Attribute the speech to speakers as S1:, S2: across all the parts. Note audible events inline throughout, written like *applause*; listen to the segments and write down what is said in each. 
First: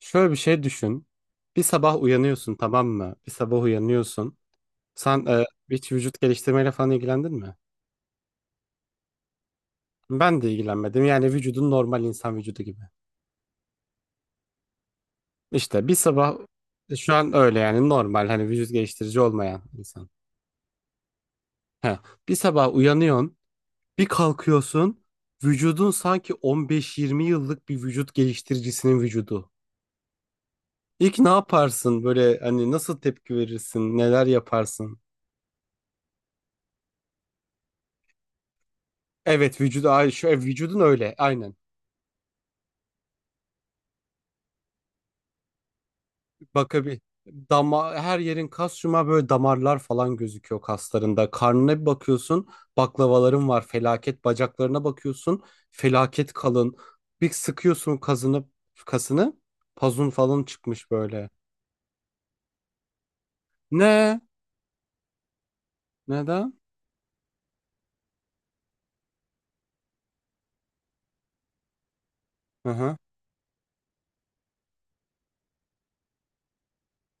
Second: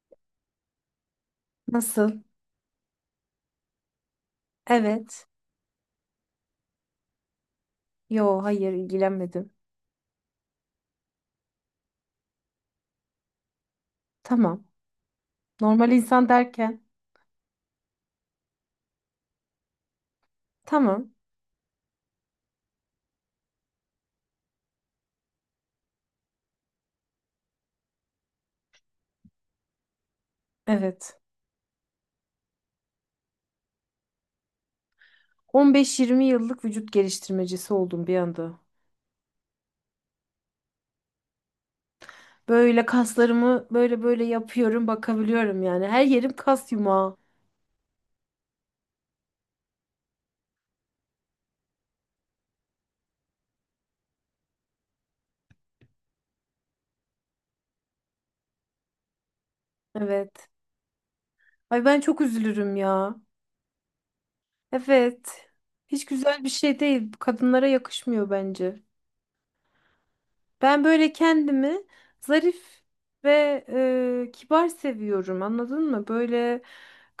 S1: Şöyle bir şey düşün. Bir sabah
S2: Nasıl?
S1: uyanıyorsun, tamam mı? Bir sabah uyanıyorsun.
S2: Evet.
S1: Sen hiç vücut geliştirmeyle falan ilgilendin mi?
S2: Yo, hayır ilgilenmedim.
S1: Ben de ilgilenmedim. Yani vücudun normal insan vücudu gibi.
S2: Tamam.
S1: İşte
S2: Normal
S1: bir
S2: insan
S1: sabah,
S2: derken.
S1: şu an öyle yani, normal hani vücut geliştirici olmayan insan.
S2: Tamam.
S1: He. Bir sabah uyanıyorsun, bir kalkıyorsun. Vücudun sanki 15-20 yıllık bir vücut geliştiricisinin vücudu. İlk
S2: Evet.
S1: ne yaparsın? Böyle hani nasıl tepki verirsin? Neler yaparsın?
S2: 15-20 yıllık vücut geliştirmecisi oldum bir anda.
S1: Evet, vücudu şu, vücudun öyle, aynen.
S2: Böyle kaslarımı böyle böyle yapıyorum, bakabiliyorum yani. Her yerim kas
S1: Bakabi
S2: yumağı.
S1: dama her yerin kas, böyle damarlar falan gözüküyor kaslarında. Karnına bir bakıyorsun, baklavaların var, felaket. Bacaklarına bakıyorsun, felaket kalın. Bir sıkıyorsun, kasını, pazun falan
S2: Evet.
S1: çıkmış böyle.
S2: Ay ben çok üzülürüm ya.
S1: Ne?
S2: Evet. Hiç güzel bir
S1: Neden?
S2: şey değil. Kadınlara yakışmıyor bence. Ben böyle kendimi
S1: Hı
S2: zarif
S1: hı,
S2: ve kibar seviyorum. Anladın mı? Böyle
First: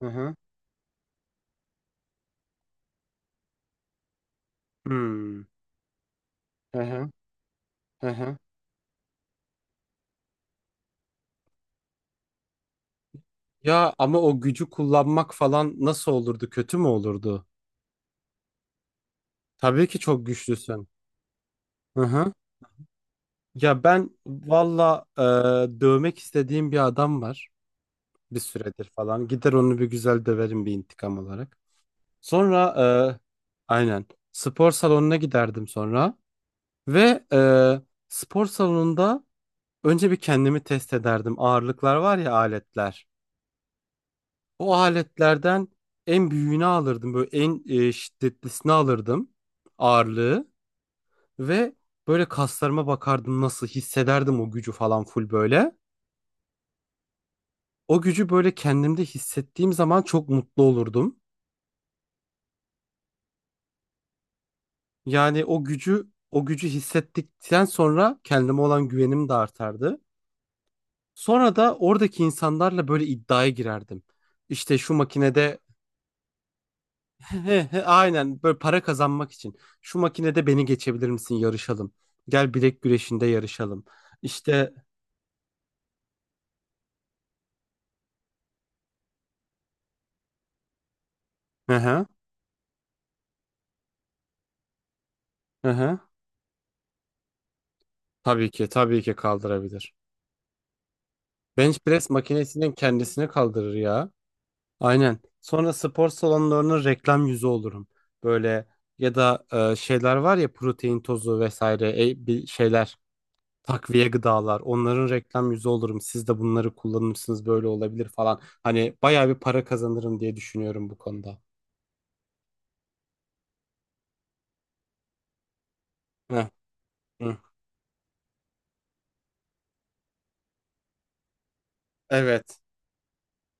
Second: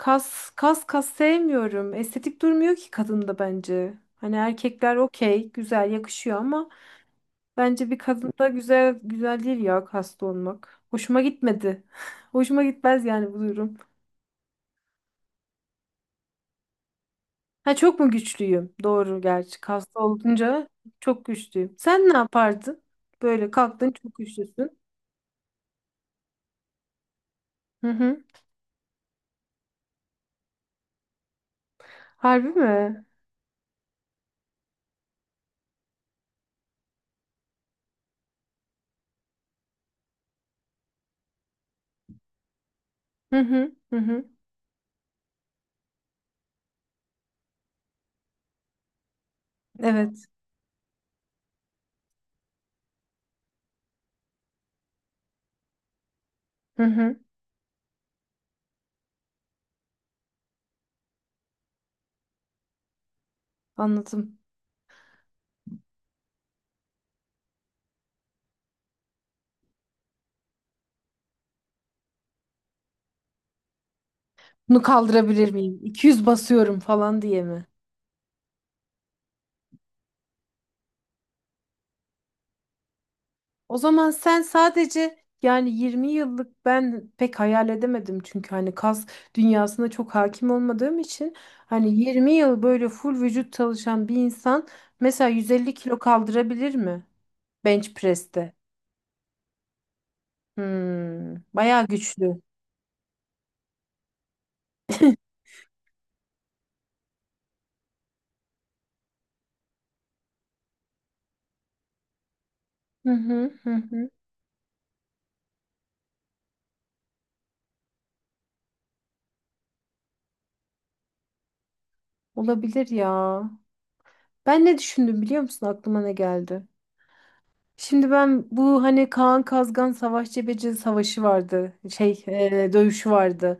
S1: hı hı.
S2: kas kas sevmiyorum. Estetik durmuyor ki kadında bence. Hani erkekler
S1: Hmm.
S2: okey, güzel yakışıyor ama
S1: Hı hı,
S2: bence bir
S1: hı hı.
S2: kadında güzel güzel değil ya kaslı olmak. Hoşuma gitmedi. *laughs* Hoşuma gitmez yani bu durum.
S1: Ya ama o gücü kullanmak falan nasıl olurdu? Kötü mü olurdu?
S2: Ha çok mu güçlüyüm? Doğru gerçi.
S1: Tabii ki
S2: Kaslı
S1: çok
S2: olunca
S1: güçlüsün.
S2: çok güçlüyüm.
S1: Hı
S2: Sen ne
S1: hı.
S2: yapardın? Böyle
S1: Ya
S2: kalktın
S1: ben
S2: çok güçlüsün.
S1: valla, dövmek istediğim bir adam var,
S2: Hı hı.
S1: bir süredir falan. Gider onu bir güzel döverim, bir intikam olarak.
S2: Harbi
S1: Sonra,
S2: mi?
S1: e, aynen, spor salonuna giderdim sonra ve spor salonunda önce bir kendimi test ederdim. Ağırlıklar var ya, aletler.
S2: Hı hı hı hı.
S1: O aletlerden en büyüğünü alırdım, böyle en şiddetlisini alırdım,
S2: Evet.
S1: ağırlığı. Ve böyle kaslarıma bakardım, nasıl hissederdim o gücü falan, full böyle.
S2: Hı hı.
S1: O gücü böyle kendimde hissettiğim zaman çok mutlu olurdum.
S2: Anladım.
S1: Yani o gücü hissettikten sonra kendime olan güvenim de artardı. Sonra da oradaki insanlarla böyle iddiaya girerdim. İşte
S2: Bunu
S1: şu
S2: kaldırabilir
S1: makinede.
S2: miyim? 200 basıyorum falan
S1: *laughs*
S2: diye
S1: He
S2: mi?
S1: he, aynen, böyle para kazanmak için. Şu makinede beni geçebilir misin? Yarışalım. Gel bilek güreşinde
S2: O
S1: yarışalım.
S2: zaman sen
S1: İşte.
S2: sadece yani 20 yıllık ben pek hayal edemedim çünkü hani kas dünyasına çok hakim olmadığım için
S1: Hı
S2: hani
S1: hı,
S2: 20 yıl böyle full vücut çalışan bir insan mesela
S1: hı
S2: 150
S1: hı.
S2: kilo kaldırabilir mi bench
S1: Tabii
S2: press'te?
S1: ki, tabii ki kaldırabilir.
S2: Hmm,
S1: Bench
S2: bayağı
S1: press
S2: güçlü.
S1: makinesinin kendisini kaldırır ya. Aynen. Sonra spor salonlarının reklam yüzü olurum. Böyle, ya da şeyler var ya, protein tozu vesaire, bir şeyler,
S2: Hı hı hı
S1: takviye
S2: hı.
S1: gıdalar, onların reklam yüzü olurum. Siz de bunları kullanırsınız, böyle olabilir falan. Hani bayağı bir para kazanırım diye düşünüyorum bu konuda.
S2: Olabilir ya. Ben ne düşündüm biliyor musun? Aklıma ne
S1: Heh,
S2: geldi?
S1: hı.
S2: Şimdi ben bu hani Kaan Kazgan Savaş Cebeci savaşı vardı.
S1: Evet.
S2: Dövüşü vardı.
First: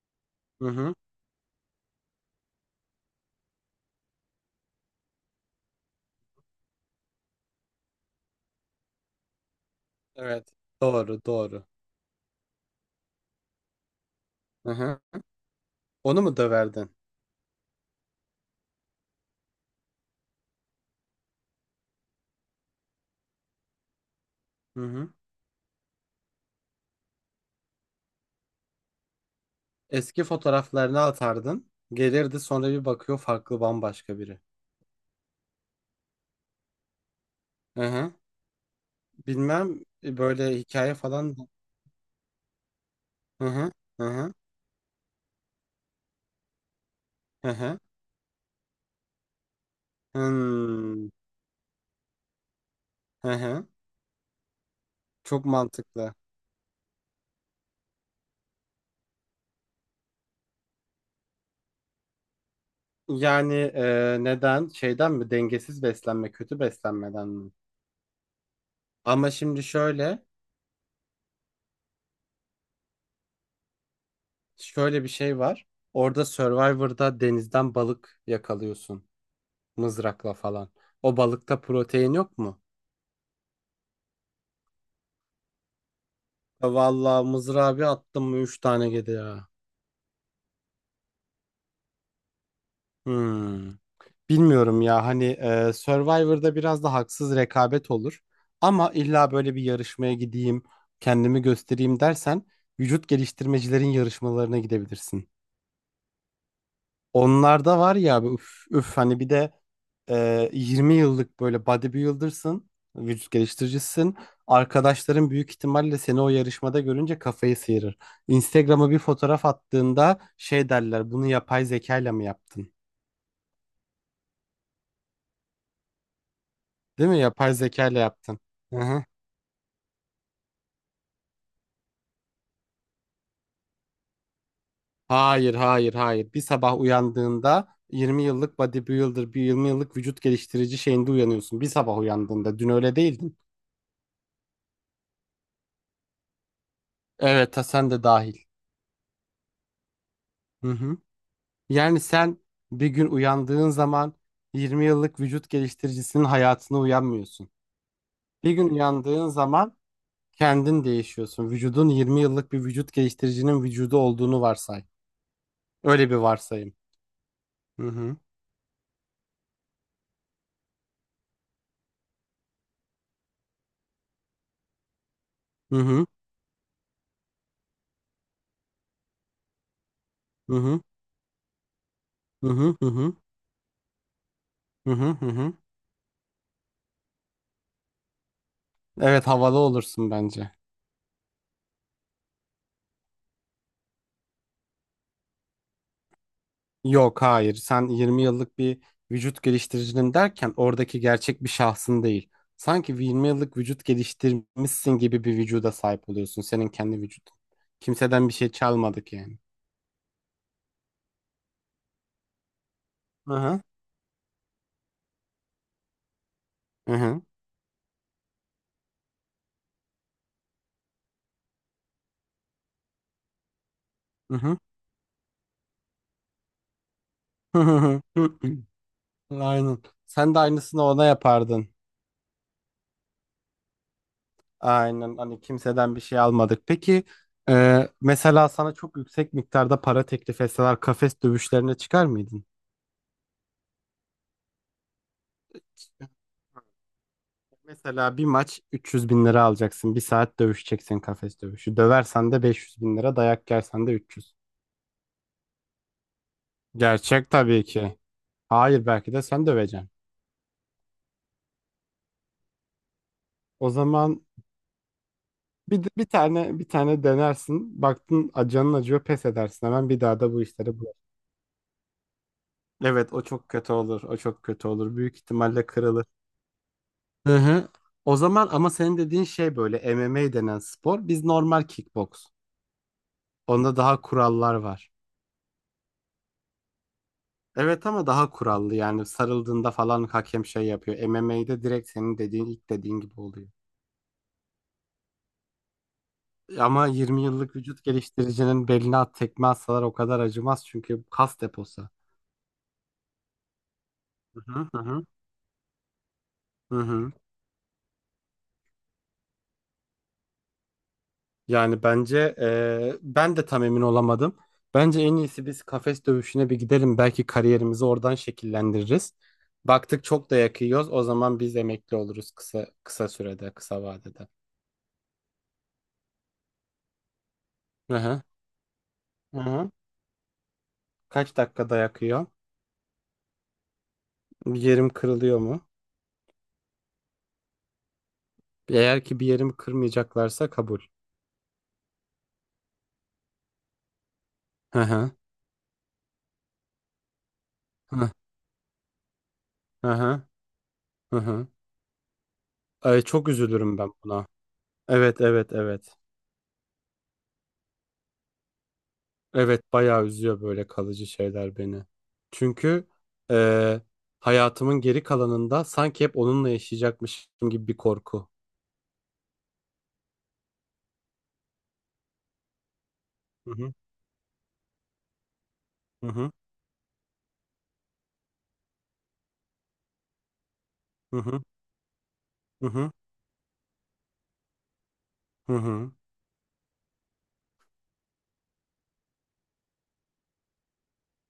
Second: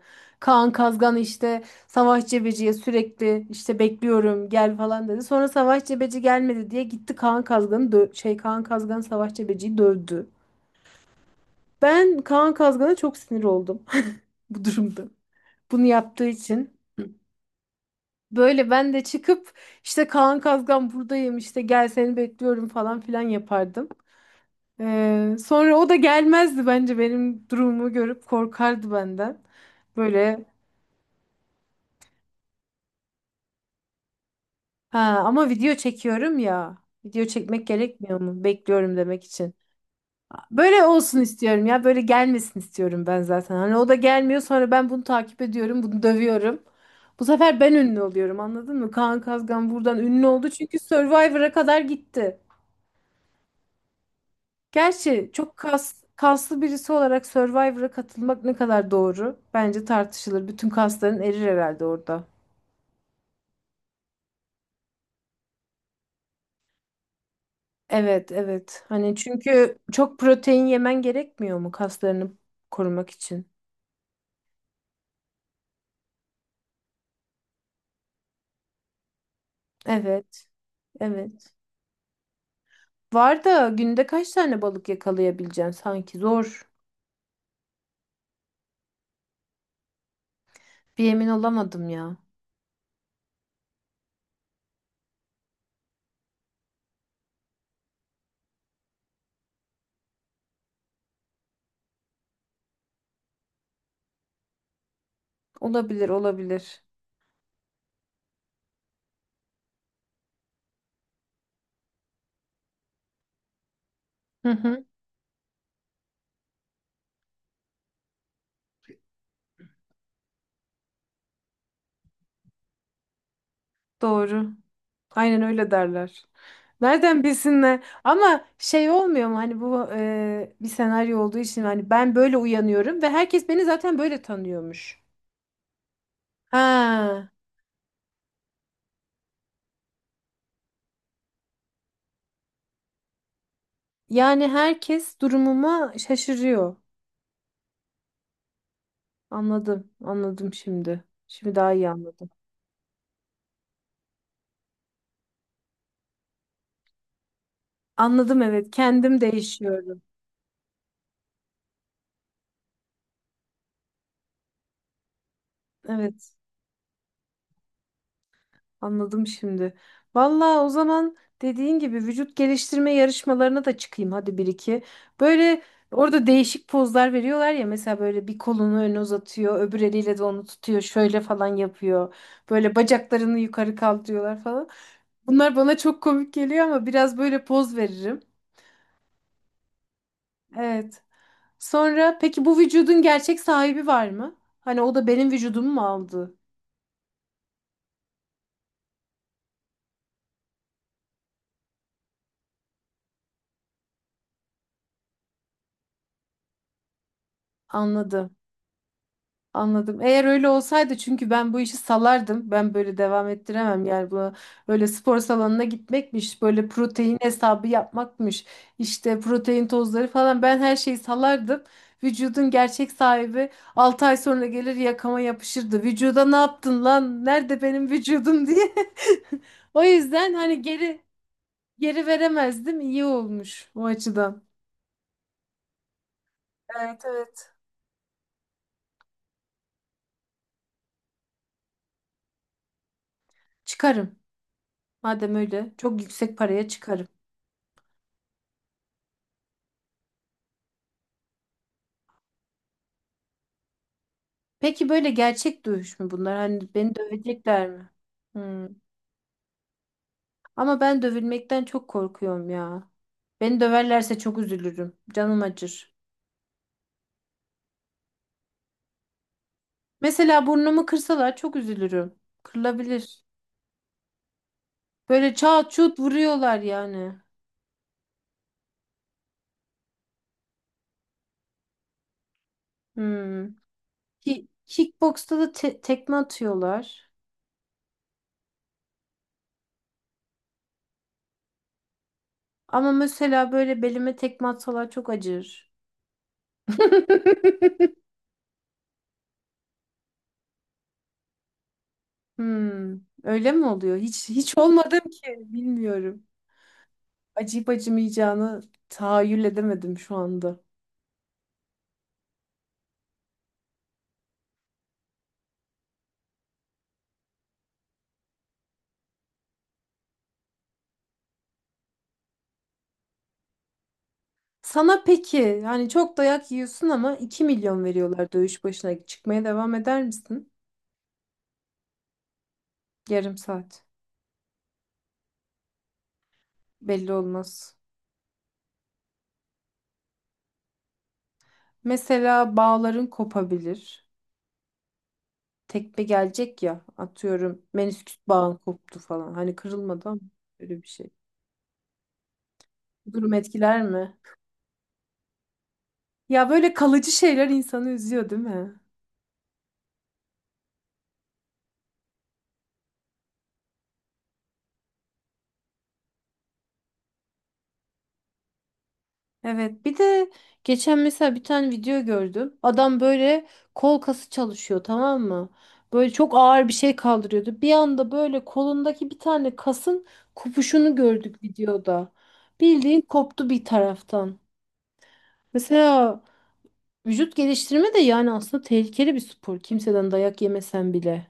S1: Hı
S2: Kaan
S1: hı.
S2: Kazgan işte Savaş Cebeci'ye sürekli işte bekliyorum gel falan dedi. Sonra Savaş Cebeci gelmedi diye gitti Kaan Kazgan Savaş Cebeci'yi dövdü.
S1: Evet. Doğru, doğru.
S2: Ben Kaan Kazgan'a çok sinir oldum *laughs* bu
S1: Hı hı.
S2: durumda. Bunu
S1: Onu
S2: yaptığı
S1: mu
S2: için.
S1: döverdin?
S2: Böyle ben de çıkıp işte Kaan Kazgan buradayım işte gel seni bekliyorum falan filan yapardım.
S1: Hı hı.
S2: Sonra o da gelmezdi bence benim durumumu görüp korkardı benden.
S1: Eski
S2: Böyle
S1: fotoğraflarını atardın. Gelirdi sonra bir bakıyor, farklı, bambaşka biri.
S2: ha ama video çekiyorum ya. Video çekmek
S1: Hı hı.
S2: gerekmiyor mu? Bekliyorum demek için.
S1: Bilmem, böyle
S2: Böyle
S1: hikaye
S2: olsun
S1: falan.
S2: istiyorum ya. Böyle gelmesin istiyorum ben
S1: Hı
S2: zaten.
S1: hı,
S2: Hani o da
S1: hı hı,
S2: gelmiyor sonra ben bunu takip ediyorum. Bunu dövüyorum. Bu
S1: hı
S2: sefer ben
S1: hı.
S2: ünlü oluyorum anladın mı? Kaan Kazgan buradan ünlü oldu çünkü
S1: Hmm,
S2: Survivor'a kadar gitti.
S1: hı hı.
S2: Gerçi
S1: Çok
S2: çok
S1: mantıklı.
S2: kaslı birisi olarak Survivor'a katılmak ne kadar doğru? Bence tartışılır. Bütün kasların erir herhalde orada.
S1: Yani, neden şeyden mi, dengesiz beslenme, kötü beslenmeden mi?
S2: Evet, evet. Hani
S1: Ama şimdi
S2: çünkü çok
S1: şöyle
S2: protein yemen gerekmiyor mu kaslarını korumak için?
S1: şöyle bir şey var. Orada Survivor'da denizden balık yakalıyorsun, mızrakla
S2: Evet,
S1: falan. O
S2: evet.
S1: balıkta protein yok mu?
S2: Var da günde kaç tane balık yakalayabileceksin sanki? Zor.
S1: Vallahi mızrağı bir attım mı 3 tane geliyor ya.
S2: Bir emin olamadım ya.
S1: Hmm. Bilmiyorum ya, hani Survivor'da biraz da haksız rekabet olur. Ama illa böyle bir yarışmaya gideyim, kendimi göstereyim dersen, vücut geliştirmecilerin yarışmalarına gidebilirsin.
S2: Olabilir, olabilir.
S1: Onlarda var ya abi, üf, üf, hani bir de 20 yıllık böyle bodybuilder'sın, vücut geliştiricisin.
S2: Hı hı.
S1: Arkadaşların büyük ihtimalle seni o yarışmada görünce kafayı sıyırır. Instagram'a bir fotoğraf attığında şey derler, bunu yapay zekayla mı yaptın?
S2: Doğru. Aynen öyle derler.
S1: Değil mi?
S2: Nereden
S1: Yapay
S2: bilsinler?
S1: zekayla yaptın.
S2: Ama
S1: Hı
S2: şey
S1: hı.
S2: olmuyor mu hani bu bir senaryo olduğu için hani ben böyle uyanıyorum ve herkes beni zaten böyle tanıyormuş.
S1: Hayır, hayır, hayır. Bir sabah
S2: Ha,
S1: uyandığında 20 yıllık bodybuilder, bir 20 yıllık vücut geliştirici şeyinde uyanıyorsun. Bir sabah uyandığında. Dün öyle değildin.
S2: yani herkes durumuma şaşırıyor.
S1: Evet, ha, sen de dahil.
S2: Anladım, anladım
S1: Hı hı.
S2: şimdi. Şimdi daha iyi
S1: Yani
S2: anladım.
S1: sen bir gün uyandığın zaman 20 yıllık vücut geliştiricisinin hayatına uyanmıyorsun.
S2: Anladım
S1: Bir gün
S2: evet, kendim
S1: uyandığın zaman
S2: değişiyorum.
S1: kendin değişiyorsun. Vücudun 20 yıllık bir vücut geliştiricinin vücudu olduğunu varsay. Öyle bir
S2: Evet.
S1: varsayım. Hı hı,
S2: Anladım şimdi. Vallahi o zaman dediğin gibi vücut geliştirme yarışmalarına da çıkayım hadi bir iki. Böyle
S1: hı hı,
S2: orada değişik pozlar veriyorlar ya mesela böyle bir kolunu öne uzatıyor, öbür eliyle de onu
S1: hı hı,
S2: tutuyor, şöyle falan yapıyor.
S1: hı
S2: Böyle
S1: hı, hı hı,
S2: bacaklarını yukarı kaldırıyorlar falan.
S1: hı hı, hı hı.
S2: Bunlar bana çok komik geliyor ama biraz böyle poz veririm.
S1: Evet, havalı olursun bence.
S2: Evet. Sonra peki bu vücudun gerçek sahibi var mı? Hani o da benim vücudumu mu aldı?
S1: Yok, hayır, sen 20 yıllık bir vücut geliştiricinin derken oradaki gerçek bir şahsın değil. Sanki 20 yıllık vücut geliştirmişsin gibi bir vücuda sahip oluyorsun, senin kendi vücudun. Kimseden bir
S2: Anladım.
S1: şey çalmadık yani.
S2: Anladım. Eğer öyle olsaydı çünkü ben bu işi salardım. Ben böyle devam
S1: Hı hı,
S2: ettiremem. Yani bu böyle spor salonuna gitmekmiş, böyle
S1: hı
S2: protein
S1: hı,
S2: hesabı yapmakmış, işte protein tozları falan ben her şeyi salardım. Vücudun gerçek sahibi 6 ay
S1: hı
S2: sonra
S1: hı,
S2: gelir yakama yapışırdı. Vücuda ne yaptın lan?
S1: hı
S2: Nerede benim
S1: hı.
S2: vücudum *laughs*
S1: *clears throat*
S2: diye.
S1: Aynen.
S2: O yüzden
S1: Sen de
S2: hani
S1: aynısını
S2: geri
S1: ona yapardın.
S2: geri veremezdim. İyi olmuş o açıdan.
S1: Aynen, hani kimseden bir şey almadık. Peki,
S2: Evet evet.
S1: mesela sana çok yüksek miktarda para teklif etseler kafes dövüşlerine çıkar mıydın?
S2: Çıkarım. Madem öyle çok yüksek paraya çıkarım.
S1: Mesela bir maç 300 bin lira alacaksın. Bir saat dövüşeceksin, kafes dövüşü. Döversen de 500 bin lira, dayak yersen de 300.
S2: Peki böyle gerçek dövüş mü bunlar? Hani beni
S1: Gerçek tabii
S2: dövecekler mi?
S1: ki.
S2: Hmm.
S1: Hayır, belki de sen döveceksin.
S2: Ama ben dövülmekten çok korkuyorum ya. Beni
S1: O
S2: döverlerse
S1: zaman
S2: çok üzülürüm. Canım acır.
S1: bir tane bir tane denersin. Baktın canın acıyor, pes edersin. Hemen bir daha da bu
S2: Mesela
S1: işlere
S2: burnumu
S1: bulaşma.
S2: kırsalar çok üzülürüm.
S1: Evet, o
S2: Kırılabilir.
S1: çok kötü olur. O çok kötü olur. Büyük
S2: Böyle
S1: ihtimalle
S2: çat çut
S1: kırılır.
S2: vuruyorlar yani.
S1: Hı hı. O zaman ama senin dediğin şey böyle MMA denen spor. Biz normal kickbox.
S2: Hmm.
S1: Onda daha
S2: Ki
S1: kurallar var.
S2: kickboksta da tekme atıyorlar.
S1: Evet ama daha kurallı, yani sarıldığında falan hakem şey yapıyor. MMA'de direkt senin dediğin, ilk
S2: Ama
S1: dediğin gibi oluyor.
S2: mesela böyle belime tekme atsalar çok acır.
S1: Ama
S2: *laughs*
S1: 20 yıllık vücut geliştiricinin beline at tekme atsalar o kadar acımaz, çünkü kas deposu.
S2: Hmm. Öyle mi oluyor? Hiç
S1: Hı
S2: hiç
S1: hı, hı
S2: olmadım
S1: hı,
S2: ki. Bilmiyorum.
S1: hı hı.
S2: Acıyıp acımayacağını tahayyül edemedim şu anda.
S1: Yani bence, ben de tam emin olamadım. Bence en iyisi biz kafes dövüşüne bir gidelim. Belki kariyerimizi oradan şekillendiririz. Baktık çok da yakıyoruz, o zaman biz emekli oluruz, kısa kısa sürede, kısa vadede.
S2: Sana peki yani çok dayak yiyorsun ama 2 milyon
S1: Hı hı,
S2: veriyorlar dövüş başına
S1: hı
S2: çıkmaya
S1: hı.
S2: devam eder misin?
S1: Kaç dakikada yakıyor?
S2: Yarım saat
S1: Bir yerim kırılıyor mu?
S2: belli olmaz.
S1: Eğer ki bir yerimi kırmayacaklarsa kabul.
S2: Mesela bağların kopabilir.
S1: Hı hı,
S2: Tekme gelecek ya atıyorum
S1: hı hı,
S2: menisküs bağın koptu falan. Hani
S1: hı
S2: kırılmadı ama
S1: hı,
S2: öyle bir şey.
S1: hı. Ay,
S2: Bu
S1: çok
S2: durum
S1: üzülürüm
S2: etkiler
S1: ben
S2: mi?
S1: buna. Evet, evet, evet.
S2: Ya böyle kalıcı şeyler insanı üzüyor değil mi?
S1: Evet, bayağı üzüyor böyle kalıcı şeyler beni. Çünkü eee, hayatımın geri kalanında sanki hep onunla yaşayacakmışım gibi bir korku.
S2: Evet bir de geçen mesela bir tane video gördüm. Adam böyle
S1: Hı hı,
S2: kol kası çalışıyor tamam mı?
S1: hı
S2: Böyle
S1: hı,
S2: çok ağır bir şey kaldırıyordu. Bir anda böyle kolundaki bir tane kasın kopuşunu
S1: hı hı,
S2: gördük videoda.
S1: hı hı,
S2: Bildiğin koptu bir taraftan.
S1: hı hı.
S2: Mesela vücut geliştirme de yani aslında tehlikeli bir spor. Kimseden dayak yemesen bile.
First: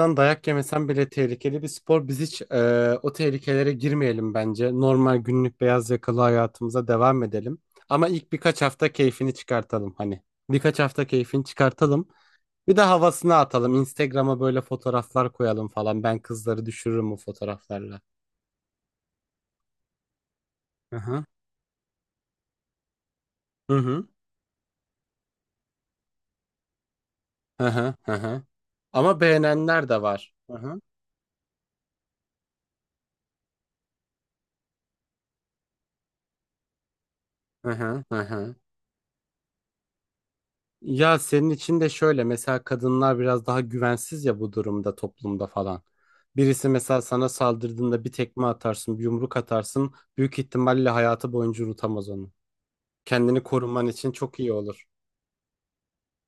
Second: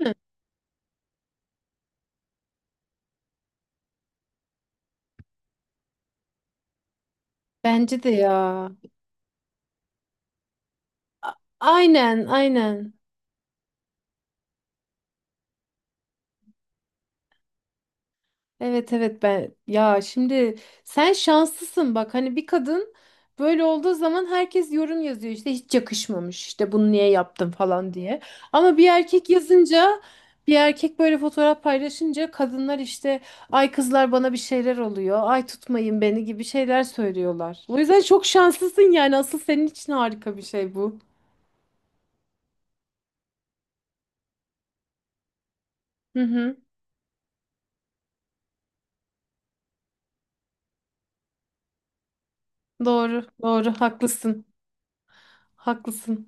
S2: Hı.
S1: dayak yemesen bile tehlikeli bir spor. Biz hiç o tehlikelere girmeyelim bence. Normal günlük beyaz yakalı hayatımıza devam edelim.
S2: Bence
S1: Ama
S2: de
S1: ilk birkaç
S2: ya.
S1: hafta keyfini çıkartalım hani. Birkaç hafta
S2: A-
S1: keyfini çıkartalım.
S2: Aynen
S1: Bir de
S2: aynen.
S1: havasını atalım. Instagram'a böyle fotoğraflar koyalım falan. Ben kızları düşürürüm bu fotoğraflarla.
S2: Evet evet ben ya şimdi
S1: Hı
S2: sen
S1: hı,
S2: şanslısın bak hani bir kadın böyle
S1: hı
S2: olduğu
S1: hı,
S2: zaman herkes yorum yazıyor işte hiç yakışmamış işte bunu niye yaptın
S1: hı hı,
S2: falan
S1: hı
S2: diye.
S1: hı.
S2: Ama bir
S1: Ama
S2: erkek
S1: beğenenler
S2: yazınca
S1: de var.
S2: bir
S1: Hı hı,
S2: erkek böyle fotoğraf paylaşınca kadınlar işte ay kızlar bana bir şeyler oluyor ay tutmayın beni gibi şeyler söylüyorlar.
S1: hı
S2: O yüzden
S1: hı, hı
S2: çok
S1: hı.
S2: şanslısın yani asıl senin için harika bir şey bu.
S1: Ya senin için de şöyle, mesela kadınlar biraz daha güvensiz ya bu durumda, toplumda falan.
S2: Hı hı
S1: Birisi mesela sana saldırdığında bir tekme atarsın, bir yumruk atarsın. Büyük ihtimalle hayatı boyunca unutamaz onu.
S2: doğru
S1: Kendini
S2: doğru
S1: koruman için çok
S2: haklısın
S1: iyi olur.
S2: haklısın.